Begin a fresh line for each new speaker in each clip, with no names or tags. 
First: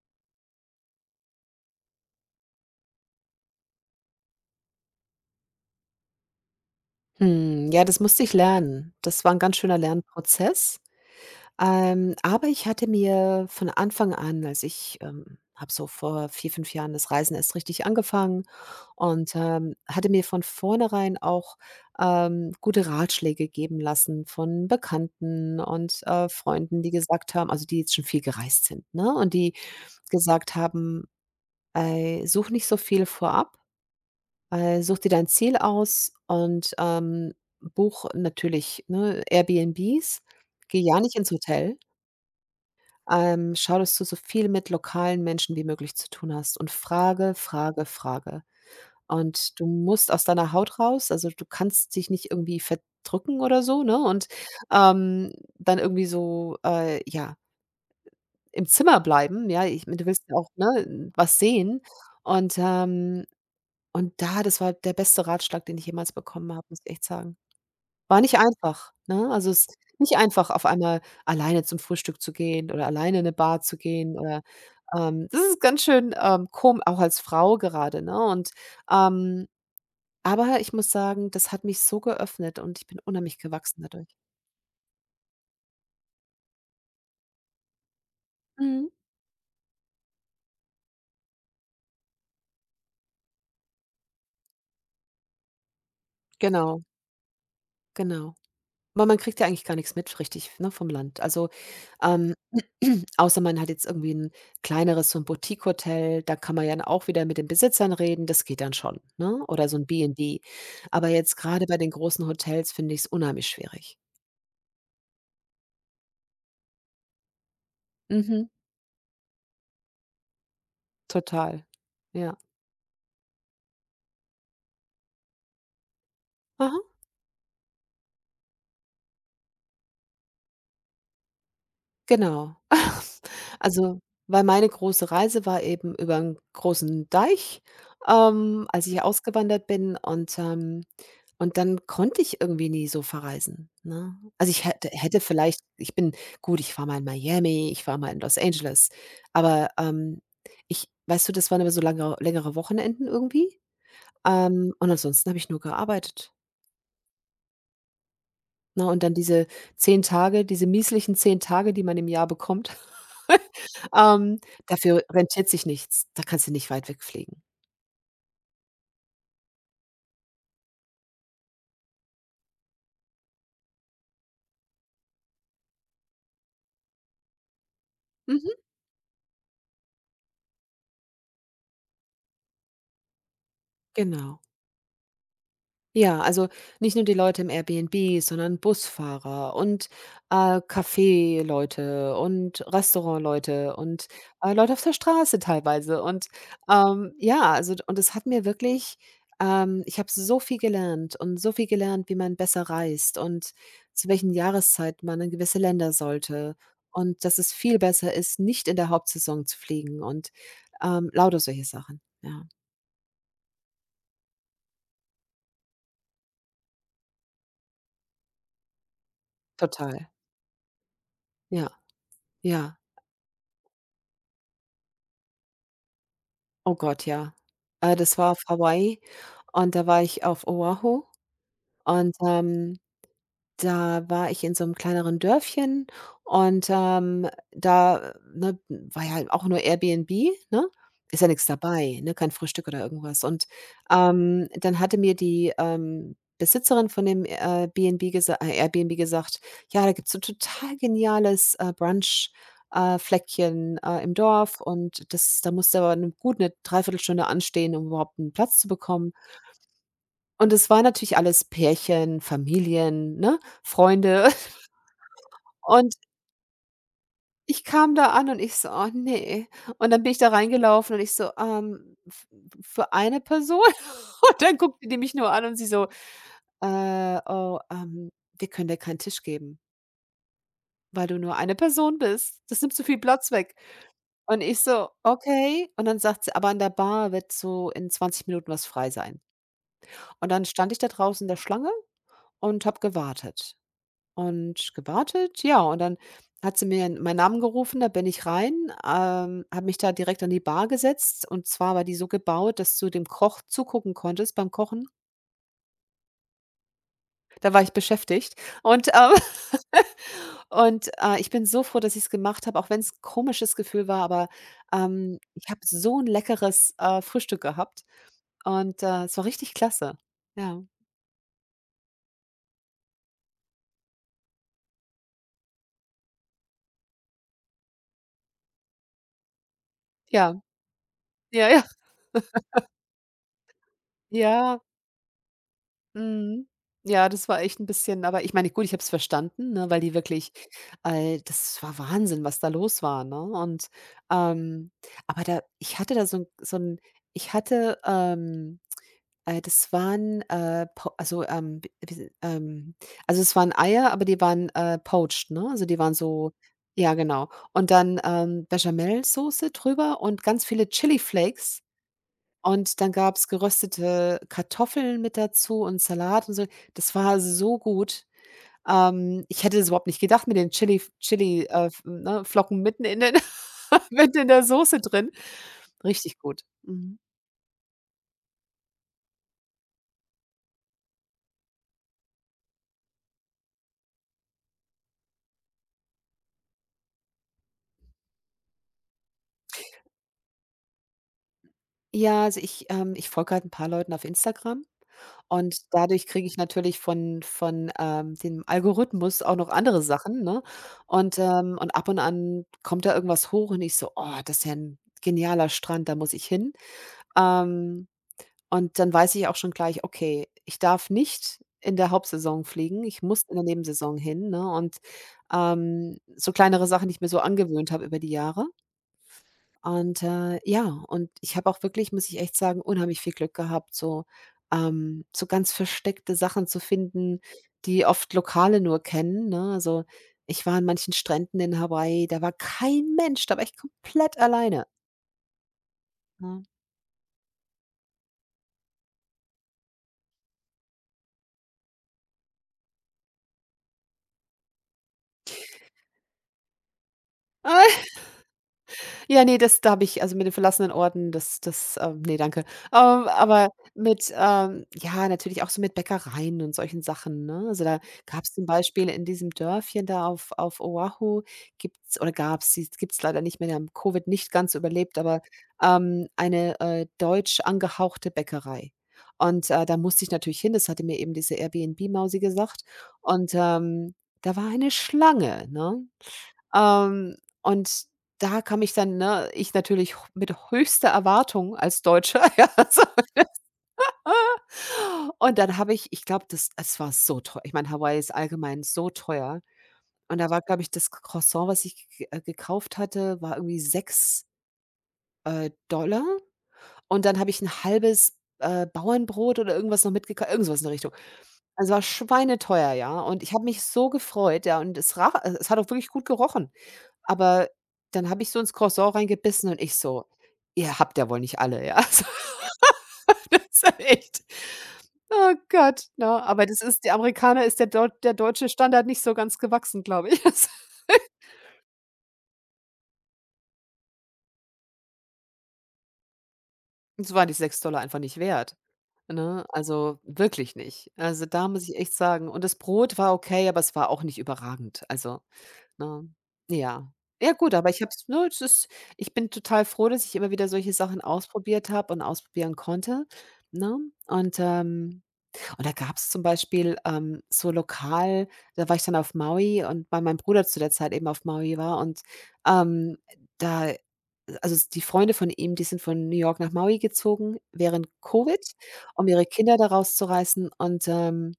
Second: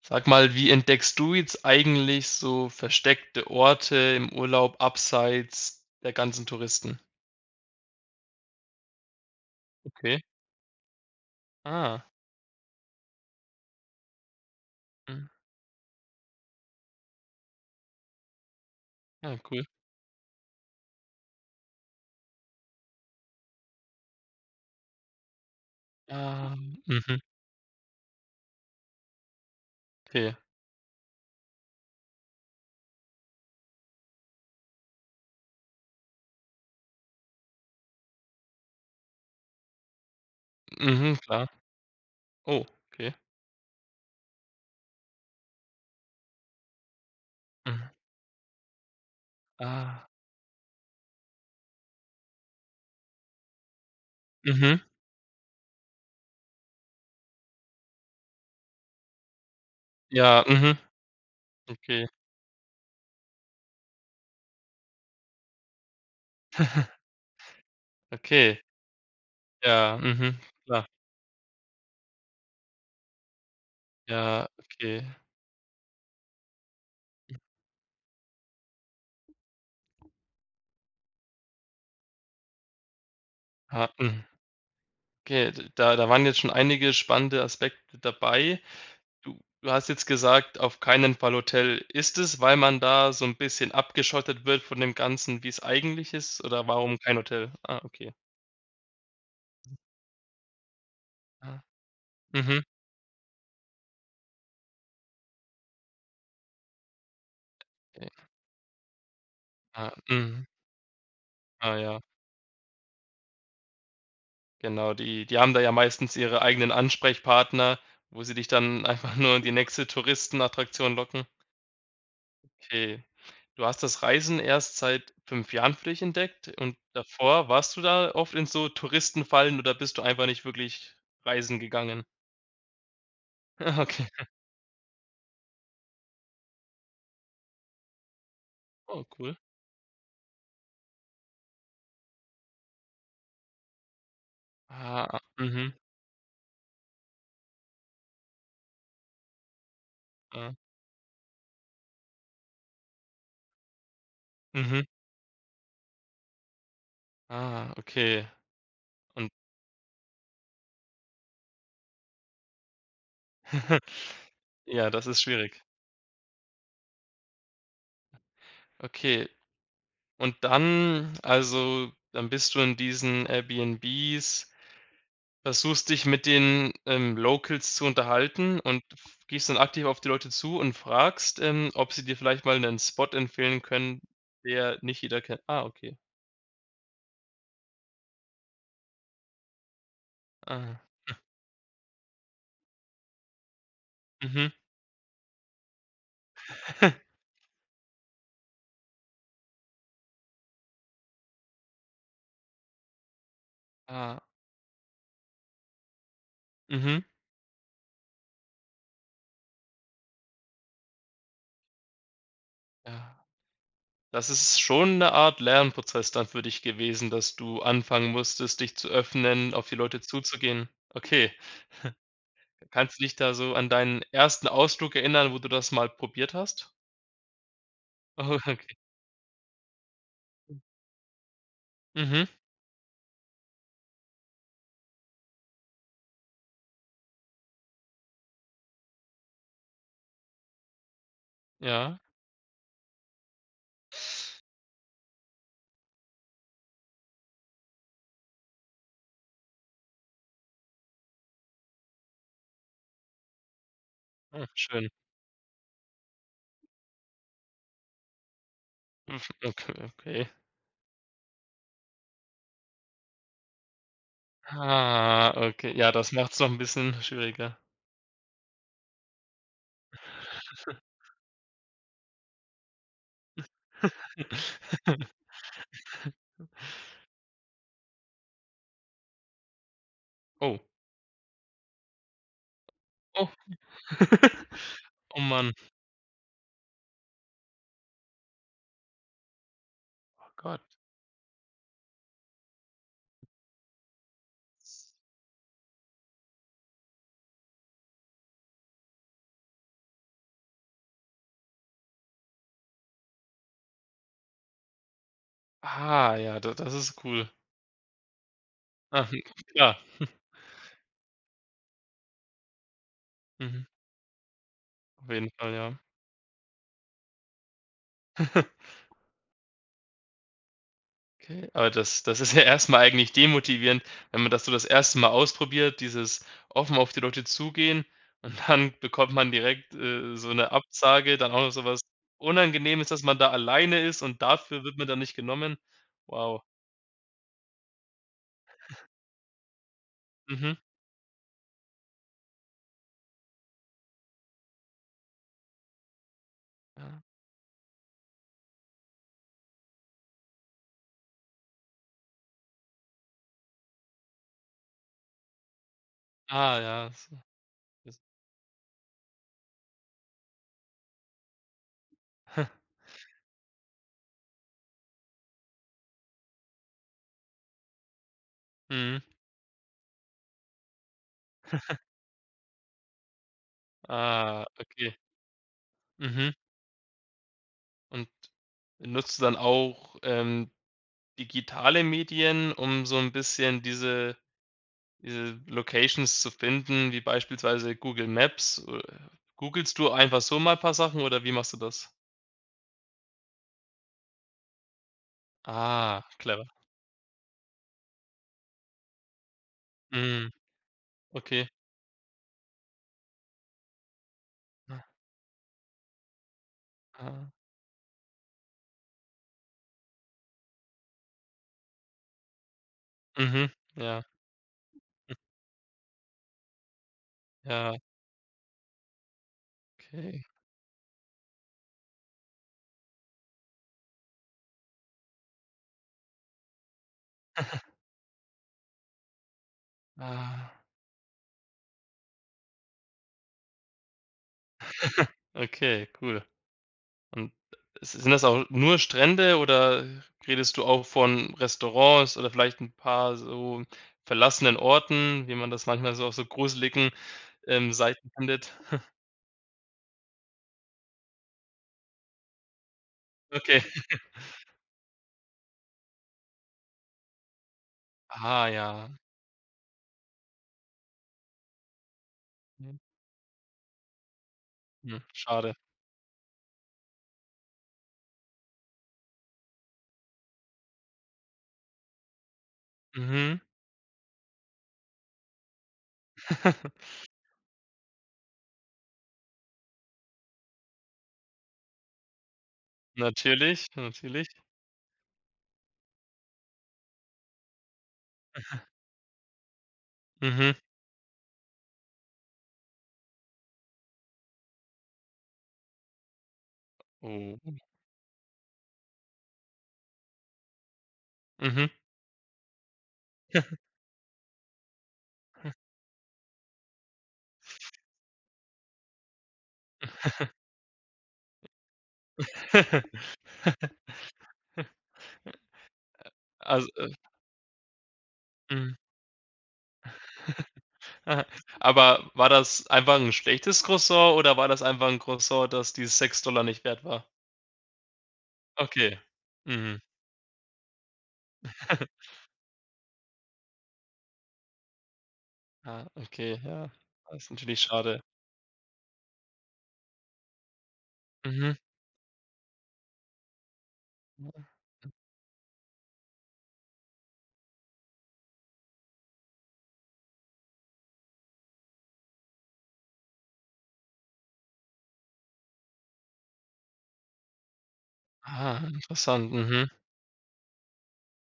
Sag mal, wie entdeckst du jetzt eigentlich so versteckte Orte im Urlaub abseits der ganzen Touristen?
Hm, ja, das musste ich lernen. Das war ein ganz schöner
Okay.
Lernprozess.
Ah,
Aber ich hatte mir von Anfang an als ich,
mhm.
habe so vor 4, 5 Jahren das Reisen erst richtig angefangen und,
Ja, cool.
hatte mir von vornherein auch, gute Ratschläge geben lassen von Bekannten und,
Ah,
Freunden, die
mhm,
gesagt haben also, die jetzt schon viel gereist sind, ne? Und die
okay.
gesagt haben: „Ey, such nicht so viel vorab, such dir dein Ziel aus und, buch natürlich, ne, Airbnbs. Geh ja
Mhm,
nicht ins
klar.
Hotel.
Oh, okay.
Schau, dass du so viel mit lokalen Menschen wie möglich zu tun hast und frage, frage,
Mhm.
frage. Und du
Ah,
musst aus deiner Haut raus, also, du kannst dich nicht irgendwie verdrücken oder so, ne, und,
mhm.
ähm, dann irgendwie so, ja, im Zimmer bleiben, ja? Ich Du willst ja
Ja,
auch,
mhm.
ne, was sehen
Okay.
und, ähm und da das war der beste Ratschlag, den ich jemals bekommen habe, muss ich echt sagen. War nicht
Okay.
einfach, ne? Also, es ist
Ja,
nicht
mhm.
einfach, auf
Klar.
einmal alleine zum Frühstück zu gehen oder alleine in 'ne Bar zu gehen oder,
Ja, okay.
das ist ganz schön, kom auch als Frau gerade, ne? Und, ähm aber ich muss sagen, das hat mich so geöffnet und ich bin unheimlich gewachsen
Ah,
dadurch.
mhm. Okay, d da da waren jetzt schon einige spannende Aspekte dabei.
Mhm.
Du hast jetzt gesagt, auf keinen Fall Hotel. Ist es, weil man da so ein bisschen abgeschottet wird von dem Ganzen, wie es eigentlich ist, oder
Genau,
warum kein Hotel? Ah, okay.
genau. Aber man kriegt ja eigentlich gar nichts mit so richtig, ne, vom Land. Also,
Ah,
ähm,
mhm.
außer man hat jetzt irgendwie ein kleineres so ein Boutique-Hotel, da kann man ja dann auch wieder mit den Besitzern
Okay.
reden, das geht dann schon, ne? Oder so ein
Ah,
B 'n B.
mhm.
Aber jetzt gerade
Ah
bei den
ja,
großen Hotels finde ich es unheimlich schwierig.
genau. Die haben da ja meistens ihre eigenen Ansprechpartner, wo sie dich
Mhm,
dann einfach nur in die nächste Touristenattraktion locken.
total. Ja.
Okay. Du hast das Reisen erst seit 5 Jahren für dich entdeckt und davor warst du da oft in so Touristenfallen oder bist du einfach nicht wirklich reisen gegangen?
Genau. Also,
Okay.
weil meine große Reise war eben über einen großen Deich, als ich
Oh, cool.
ausgewandert bin und dann konnte ich irgendwie nie so verreisen, ne? Also, ich hätte
Ah,
vielleicht
mhm,
ich bin gut, ich war mal in Miami, ich war mal in Los Angeles, aber,
ah,
ich weißt du, das waren immer so lange längere Wochenenden irgendwie,
mhm.
und ansonsten habe ich nur gearbeitet.
Ah, okay.
Na. Und dann
Und
diese 10 Tage, diese mieslichen 10 Tage, die man im Jahr bekommt. Ähm,
ja,
Dafür
das ist
rentiert
schwierig.
sich nichts. Da kannst du nicht weit wegfliegen.
Okay. Und dann also, dann bist du in diesen Airbnbs, versuchst dich mit den, Locals zu unterhalten
Mhm,
und f gehst dann aktiv auf die Leute zu und fragst, ob sie dir vielleicht mal einen Spot empfehlen können,
genau.
der nicht jeder kennt. Ah, okay.
Ja, also nicht nur die Leute im Airbnb, sondern Busfahrer und,
Ah,
Kaffeeleute und Restaurantleute und,
mhm.
Leute auf der Straße teilweise und, ja, also und es hat mir wirklich ich habe so viel gelernt und so viel gelernt, wie man besser reist und zu
Ah,
welchen Jahreszeit man in gewisse Länder sollte
mhm,
und dass es viel besser ist, nicht in der Hauptsaison zu fliegen und, lauter solche Sachen. Ja,
ja. Das ist schon eine Art Lernprozess dann für dich gewesen, dass du anfangen musstest, dich zu öffnen, auf die Leute
total.
zuzugehen. Okay.
Ja, ja.
Kannst du dich da so an deinen ersten Ausflug erinnern, wo du das mal probiert hast?
Oh Gott, ja. Das war
Oh,
auf
okay.
Hawaii und da war ich auf Oahu und,
Mhm.
ähm da war ich in so 'nem kleineren Dörfchen und, da, ne, war ja halt auch nur Airbnb, ne? Ist ja nix
Ja.
dabei, ne, kein Frühstück oder irgendwas. Und, dann hatte mir die, Besitzerin von dem, BnB gesa Airbnb gesagt: „Ja, da gibt's so 'n total geniales, Brunch, Fleckchen, im
Ah,
Dorf
schön.
und das da musst du aber 'ne gut 'ne 3 Stunde anstehen, um überhaupt 'n Platz zu bekommen.“
Mhm. Okay, okay.
Und es waren natürlich alles Pärchen, Familien, ne, Freunde.
Ah, okay. Ja,
Und
das macht's noch ein bisschen schwieriger.
ich kam da an und ich so: „Oh ne.“ Und dann bin ich da reingelaufen und ich so: f Für eine Person?“ Und dann guckte die mich nur an und sie so: „Äh, oh, ähm, Wir können dir keinen Tisch geben,
Oh,
weil du nur eine Person bist. Das nimmt so viel
oh.
Platz weg.“ Und ich so:
Oh Mann.
„Okay.“ Und dann sagt sie: „Aber an der Bar wird so in 20 Minuten was frei sein.“
Oh
Und dann
Gott.
stand ich da draußen in der Schlange und habe gewartet. Und gewartet, ja, und dann hat sie mir meinen Namen gerufen, da bin ich rein, habe mich da direkt an die Bar gesetzt. Und zwar war die so gebaut, dass du dem Koch zugucken konntest beim Kochen.
Ah ja, da das ist cool.
Da war ich beschäftigt. Und,
Ah, klar.
ich bin so froh, dass ich es gemacht habe, auch wenn's 'n komisches
Mhm.
Gefühl war, aber,
Auf jeden
ich
Fall,
habe
ja.
so ein leckeres, Frühstück gehabt und, es war richtig klasse. Ja,
Okay, aber das das ist ja erst mal eigentlich demotivierend, wenn man das so das erste Mal ausprobiert, dieses offen auf die Leute zugehen und dann bekommt man direkt, so
ja,
eine Absage, dann auch
ja,
noch
ja,
so was Unangenehmes, dass man da alleine ist und
ja.
dafür wird man dann nicht genommen. Wow.
Mhm. Ja, das war echt 'n bisschen aber ich meine, gut, ich habe es verstanden, ne, weil die wirklich
Mhm.
das war Wahnsinn, was da los war, ne? Und, ähm aber da ich hatte da so 'n
Ja.
ich hatte, das waren, po also, w wie si also, es waren Eier, aber die waren, poached, ne? Also, die waren so,
Ah, ja,
ja,
so
genau. Und
das
dann, Bechamelsoße drüber und ganz viele Chili Flakes und dann gab's geröstete Kartoffeln mit dazu und Salat und so. Das war so gut.
Mhm.
Ich hätte das überhaupt nicht gedacht mit den Chili Flocken mitten in den mitten in der
Ah,
Soße
okay.
drin. Richtig
Mhm.
gut. Mhm.
Und nutzt du dann auch, digitale Medien, um so ein bisschen diese diese Locations zu finden, wie beispielsweise Google Maps, googelst du einfach so mal ein paar Sachen oder wie machst du das?
Ja, also ich folge halt 'n paar Leuten auf Instagram und
Ah,
dadurch kriege ich
clever.
natürlich von dem Algorithmus auch noch andere Sachen,
Mhm,
ne? Und,
okay.
ähm und ab und an kommt da irgendwas hoch und ich so: „Oh, das ist ja 'n
Ah,
genialer Strand, da muss ich hin.“
ah.
Ähm Und dann weiß ich auch schon gleich: „Okay, ich darf nicht in der Hauptsaison fliegen, ich muss in der
Mhm.
Nebensaison
Ja,
hin“, ne? Und, so kleinere Sachen, die ich mir so angewöhnt
ja,
habe über die Jahre. Und,
okay.
ja, und ich habe auch wirklich, muss ich echt sagen, unheimlich viel Glück gehabt, so ganz versteckte Sachen zu finden, die oft Lokale nur kennen, ne? Also, ich
Ah,
war an manchen Stränden in Hawaii, da war kein Mensch, da war ich komplett alleine,
okay, cool.
ne?
Und s sind das auch nur Strände oder redest du auch von Restaurants oder vielleicht ein paar so verlassenen Orten, wie man das manchmal so auf so gruseligen, Seiten findet?
Ja, ne, das da habe ich also, mit den verlassenen Orten, das ne, danke. Aber
Okay.
mit, ja, natürlich auch so mit Bäckereien und solchen Sachen, ne? Also, da gab's zum
Ah ja.
Beispiel in diesem Dörfchen da auf Oahu gibt's oder gab's sie
Mhm.
gibt's leider nicht mehr, die haben Covid nicht ganz so überlebt,
Hm,
aber,
schade.
eine, deutsch angehauchte Bäckerei. Und, da musste ich natürlich hin, das hatte mir eben diese Airbnb-Mausi gesagt. Und,
Mhm.
da war eine Schlange, ne? Und da kam ich dann ne, ich natürlich h mit höchster Erwartung als Deutscher. Ja, so.
Natürlich, natürlich.
Und dann habe ich glaube, das es war so teuer. Ich meine, Hawaii ist allgemein so teuer. Und da war,
Mhm.
glaube ich, das Croissant, was ich g gekauft hatte, war irgendwie 6 Dollar. Und dann habe ich
Oh.
ein halbes, Bauernbrot oder irgendwas noch mitgekauft, irgendwas in der Richtung.
Mhm.
Also, war schweineteuer, ja. Und ich habe mich so gefreut, ja, und es hat auch wirklich gut gerochen. Aber dann habe ich so ins Croissant reingebissen und ich so: „Ihr habt ja wohl nicht alle“, ja? Also, das ist echt, oh Gott, ne? Aber das
Also,
ist die Amerikaner ist der deutsche
mhm.
Standard nicht so ganz gewachsen, glaube ich.
Aha. Aber war das einfach ein schlechtes Croissant oder war das einfach 'n Croissant, das die 6 Dollar nicht wert war?
Uns waren die 6 Dollar einfach nicht wert,
Okay.
ne?
Mhm.
Also, wirklich nicht. Also, da muss ich echt sagen und das Brot war okay, aber es war auch nicht überragend. Also.
Ah,
Ne?
okay, ja.
Ja.
Das ist
Ja gut,
natürlich
aber ich habe
schade.
es ne, es ist ich bin total froh, dass ich immer wieder solche Sachen
Mhm.
ausprobiert habe und ausprobieren konnte, ne? Und, ähm und da gab es zum Beispiel, so lokal da war ich dann auf Maui und weil mein Bruder zu der Zeit eben auf Maui war und, ähm, da also s die Freunde von ihm, die sind von New York nach Maui gezogen während Covid,
Ah,
um ihre
interessant.
Kinder da
Mhm.
rauszureißen und,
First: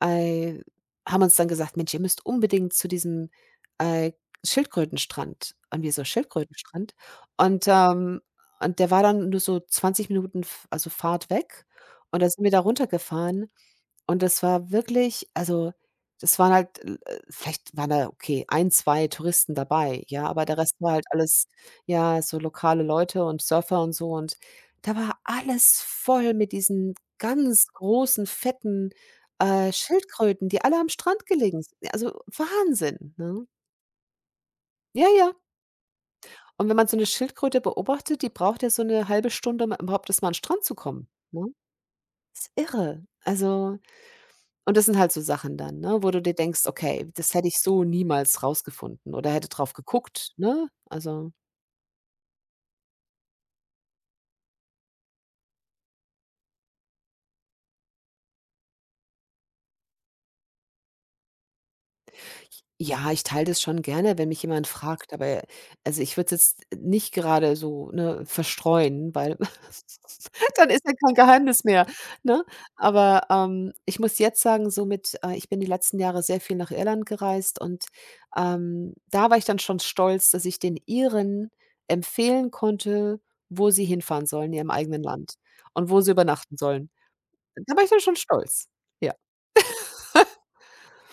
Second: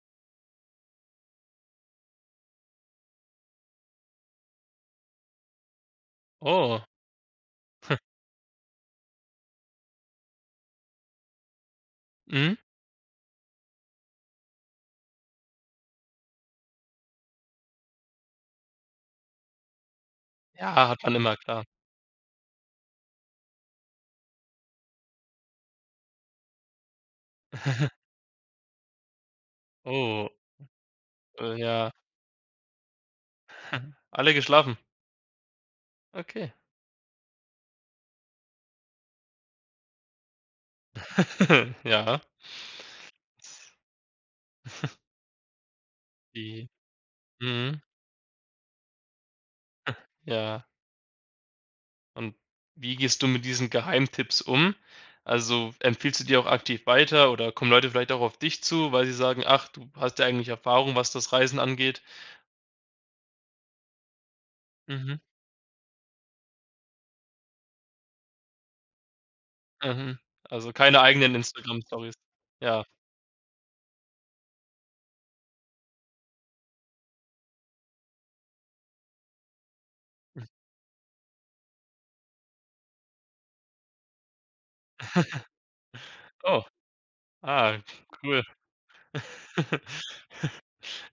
Ei haben uns dann gesagt: „Mensch, ihr müsst unbedingt zu diesem, äh, Schildkrötenstrand.“ Und wir so:
Oh.
„Schildkrötenstrand?“ Und, ähm und der war dann nur so 20 Minuten F also Fahrt weg. Und da sind wir
Mhm.
da runtergefahren und das war wirklich also, das waren halt l vielleicht waren da, okay, ein 2 Touristen dabei, ja, aber der Rest
Ja,
war
hat
halt
man immer,
alles,
klar.
ja, so lokale Leute und Surfer und so und da war alles voll mit diesen ganz großen, fetten
Oh,
Schildkröten, die alle am Strand gelegen s
ja.
ja, also Wahnsinn, ne?
Alle geschlafen?
Ja, ja.
Okay.
Und wenn man so 'ne Schildkröte beobachtet, die braucht ja so 'ne halbe Stunde, um überhaupt erst mal an 'n Strand zu kommen, ne?
Ja.
Ist irre. Also und das sind halt so Sachen dann, ne, wo du dir denkst:
Die
„Okay, das hätte ich
mhm,
so niemals rausgefunden oder hätte drauf geguckt“,
ja.
ne? Also
Und wie gehst du mit diesen Geheimtipps um? Also, empfiehlst du die auch aktiv weiter oder kommen Leute vielleicht auch auf dich zu, weil sie sagen: „Ach, du hast ja eigentlich Erfahrung, was das Reisen angeht?“
Ja, ich teile das schon gerne, wenn mich jemand fragt,
Mhm,
aber also, ich würde es jetzt nicht gerade so, ne, verstreuen, weil
mhm.
dann
Also,
ist ja
keine
kein
eigenen
Geheimnis mehr,
Instagram-Stories?
ne?
Ja.
Aber, ich muss jetzt sagen, somit ich bin die letzten Jahre sehr viel nach Irland gereist und, da war ich dann schon stolz, dass ich den Iren empfehlen konnte, wo sie hinfahren sollen in ihrem eigenen Land und wo sie übernachten
Oh,
sollen. Da
ah,
war ich dann schon
cool.
stolz. Ja.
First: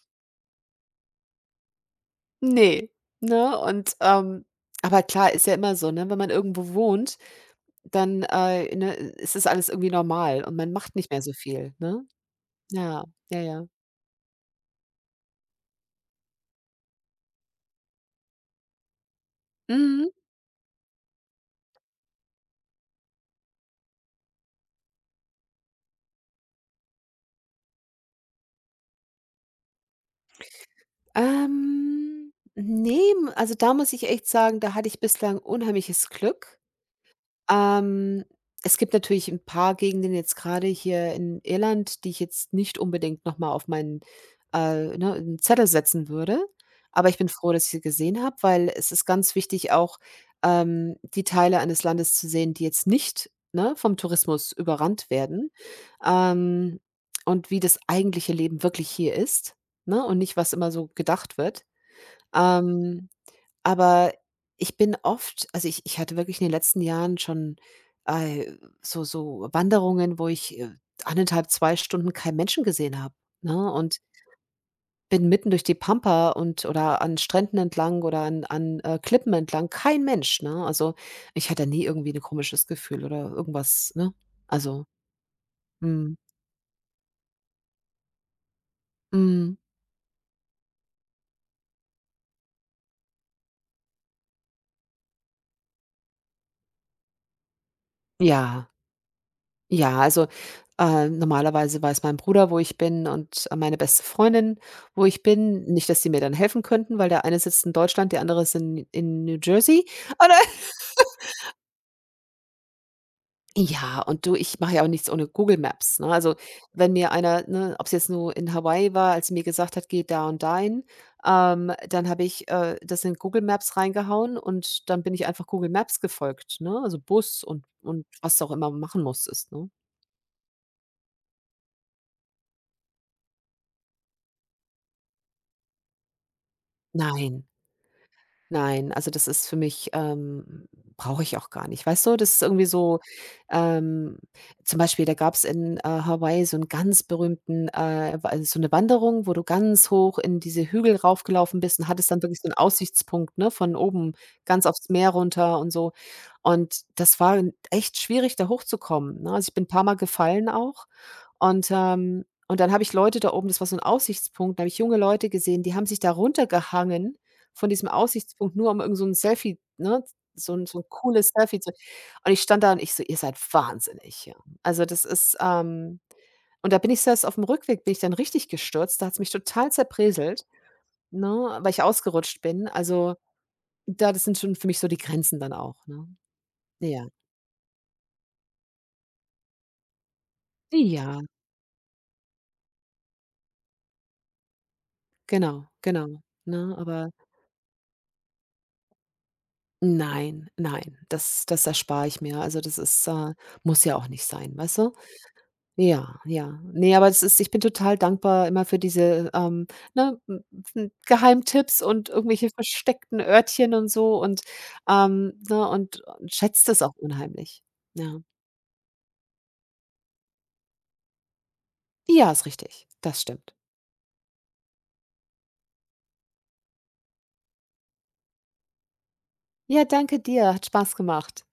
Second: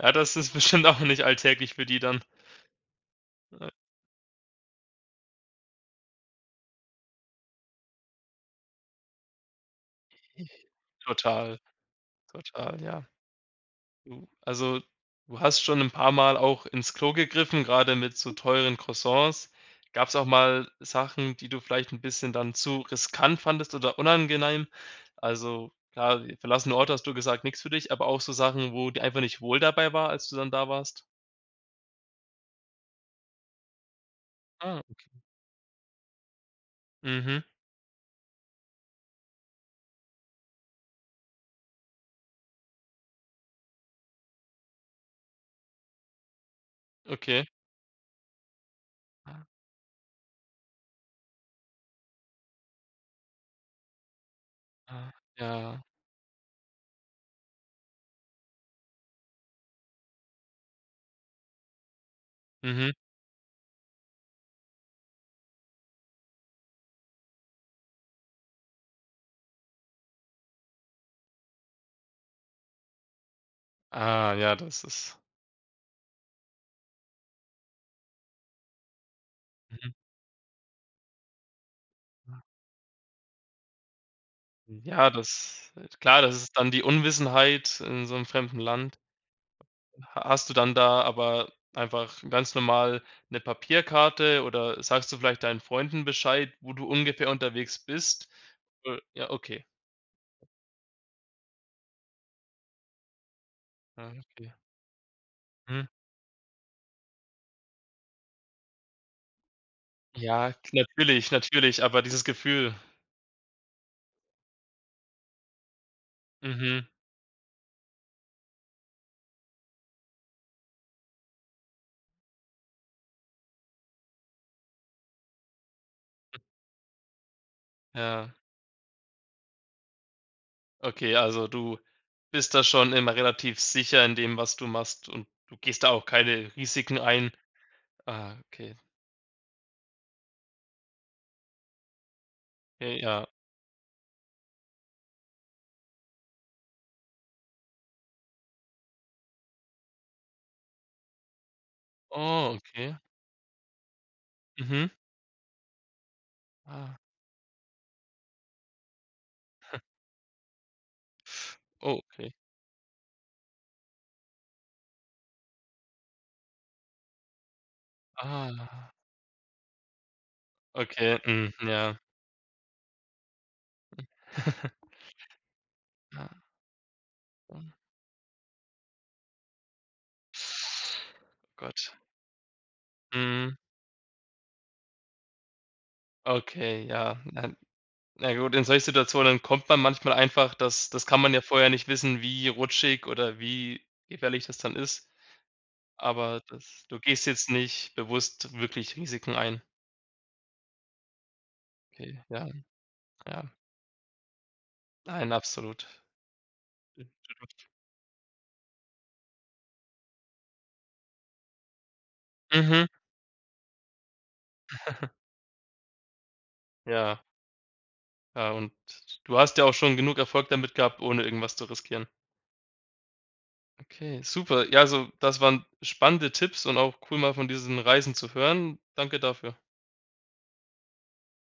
Ja, das ist bestimmt auch nicht alltäglich für die dann.
Ne, ne? Und, aber klar, ist ja immer so, ne? Wenn man irgendwo wohnt, dann, ne, ist das alles irgendwie normal
Okay,
und man macht nicht mehr so
total,
viel, ne?
total,
Ja,
ja.
ja, ja.
Du also, du hast schon ein paar Mal auch ins Klo gegriffen, gerade mit so teuren Croissants. Gab
Mhm.
es auch mal Sachen, die du vielleicht ein bisschen dann zu riskant fandest oder unangenehm? Also, klar, die verlassene Orte hast du gesagt, nichts für dich, aber auch so Sachen, wo dir einfach nicht wohl dabei war, als du dann da warst?
Ne, also, da muss ich echt sagen, da
Ah,
hatte ich bislang unheimliches Glück.
mhm,
Ähm, es gibt natürlich ein paar Gegenden jetzt gerade hier in Irland, die ich jetzt nicht unbedingt noch mal auf meinen, ne, einen Zettel setzen würde. Aber ich bin
okay.
froh, dass ich sie gesehen habe, weil es ist ganz
Ah,
wichtig auch, die Teile eines Landes zu sehen, die jetzt nicht, ne, vom Tourismus überrannt
ah,
werden,
ja,
ähm, und wie das eigentliche Leben wirklich hier ist, ne, und nicht, was immer so gedacht wird.
mhm.
Ähm aber ich bin oft also, ich hatte wirklich in den letzten Jahren schon, äh, so Wanderungen, wo ich, 1,5, 2 Stunden keinen Menschen gesehen habe, ne? Und
Ah, ja, das ist
bin mitten durch die Pampa und oder an Stränden entlang oder an Klippen entlang,
mhm,
kein Mensch, ne? Also, ich hatte nie irgendwie ein
ja.
komisches Gefühl oder irgendwas, ne? Also
Ja, das
mhm,
klar, das ist dann die Unwissenheit in so einem fremden Land.
mhm,
Hast du dann da aber einfach ganz normal eine Papierkarte oder sagst du vielleicht deinen Freunden Bescheid, wo du ungefähr unterwegs bist?
ja.
Ja, okay.
Ja, also, normalerweise weiß mein Bruder, wo ich bin und meine beste
Ah, okay.
Freundin, wo ich bin.
Mhm.
Nicht, dass die mir dann helfen könnten, weil der eine sitzt in Deutschland, der andere ist in New Jersey. Oder
Ja, k natürlich, natürlich, aber dieses Gefühl
ja, und du, ich mache ja auch nichts ohne Google Maps, ne? Also,
mhm,
wenn mir einer, ne ob es jetzt nur in Hawaii war, als sie mir gesagt hat: „Geh da und dahin“, dann habe ich, das in Google Maps reingehauen und dann bin ich einfach Google Maps gefolgt, ne? Also, Bus und
ja.
was du auch immer machen musstest, ne?
Okay, also du bist da schon immer relativ sicher in dem, was du machst und du gehst da auch keine Risiken ein.
Nein.
Ah, okay.
Nein, also das ist für mich brauche ich auch gar nicht. Weißt du, das ist irgendwie so,
Okay, ja.
ähm, zum Beispiel, da gab es in, Hawaii so einen ganz berühmten, wa so eine Wanderung, wo du ganz hoch in diese Hügel raufgelaufen bist und hattest dann wirklich so
Oh,
einen
okay.
Aussichtspunkt, ne, von oben ganz
Mhm.
aufs Meer runter und so. Und
Ah,
das war 'n echt schwierig, da hochzukommen, ne? Also, ich bin ein paar Mal gefallen auch
oh, okay.
und dann habe ich Leute da oben das war so 'n Aussichtspunkt, da habe ich junge Leute gesehen, die haben sich da runtergehangen von diesem Aussichtspunkt, nur um
Ah,
irgend so 'n Selfie, ne, so 'n
okay,
cooles
mhm,
Selfie zu
ja.
und ich stand da und ich so: „Ihr seid wahnsinnig“, ja. Also, das ist,
Ja,
und da bin ich selbst aufm
mhm.
Rückweg bin ich dann richtig gestürzt, da hat's mich total zerbröselt,
Oh
ne, weil ich
Gott.
ausgerutscht bin. Also,
Mhm.
da das sind schon für mich so die Grenzen dann auch, ne?
Okay,
Ja.
ja. Na na gut, in solchen Situationen kommt man manchmal einfach das das
Ja,
kann man ja vorher nicht wissen, wie rutschig oder wie gefährlich das dann ist,
genau, genau,
aber
ne,
das du
aber
gehst jetzt nicht bewusst wirklich Risiken ein.
Nein, nein, das erspare ich
Okay,
mir.
ja,
Also, das ist,
ja.
muss ja auch nicht sein, weißt du?
Nein, absolut.
Ja, ja. Ne, aber das ist ich bin total dankbar immer für diese, ne, m m Geheimtipps und irgendwelche
Mhm.
versteckten Örtchen und so und, ne, und schätze es auch
Ja,
unheimlich. Ja.
ja, und du hast ja auch schon genug Erfolg damit gehabt, ohne irgendwas zu riskieren.
Ja, ist richtig. Das stimmt.
Okay, super. Ja, also das waren spannende Tipps und auch cool, mal von diesen Reisen zu hören. Danke dafür.
Ja, danke dir. Hat Spaß gemacht.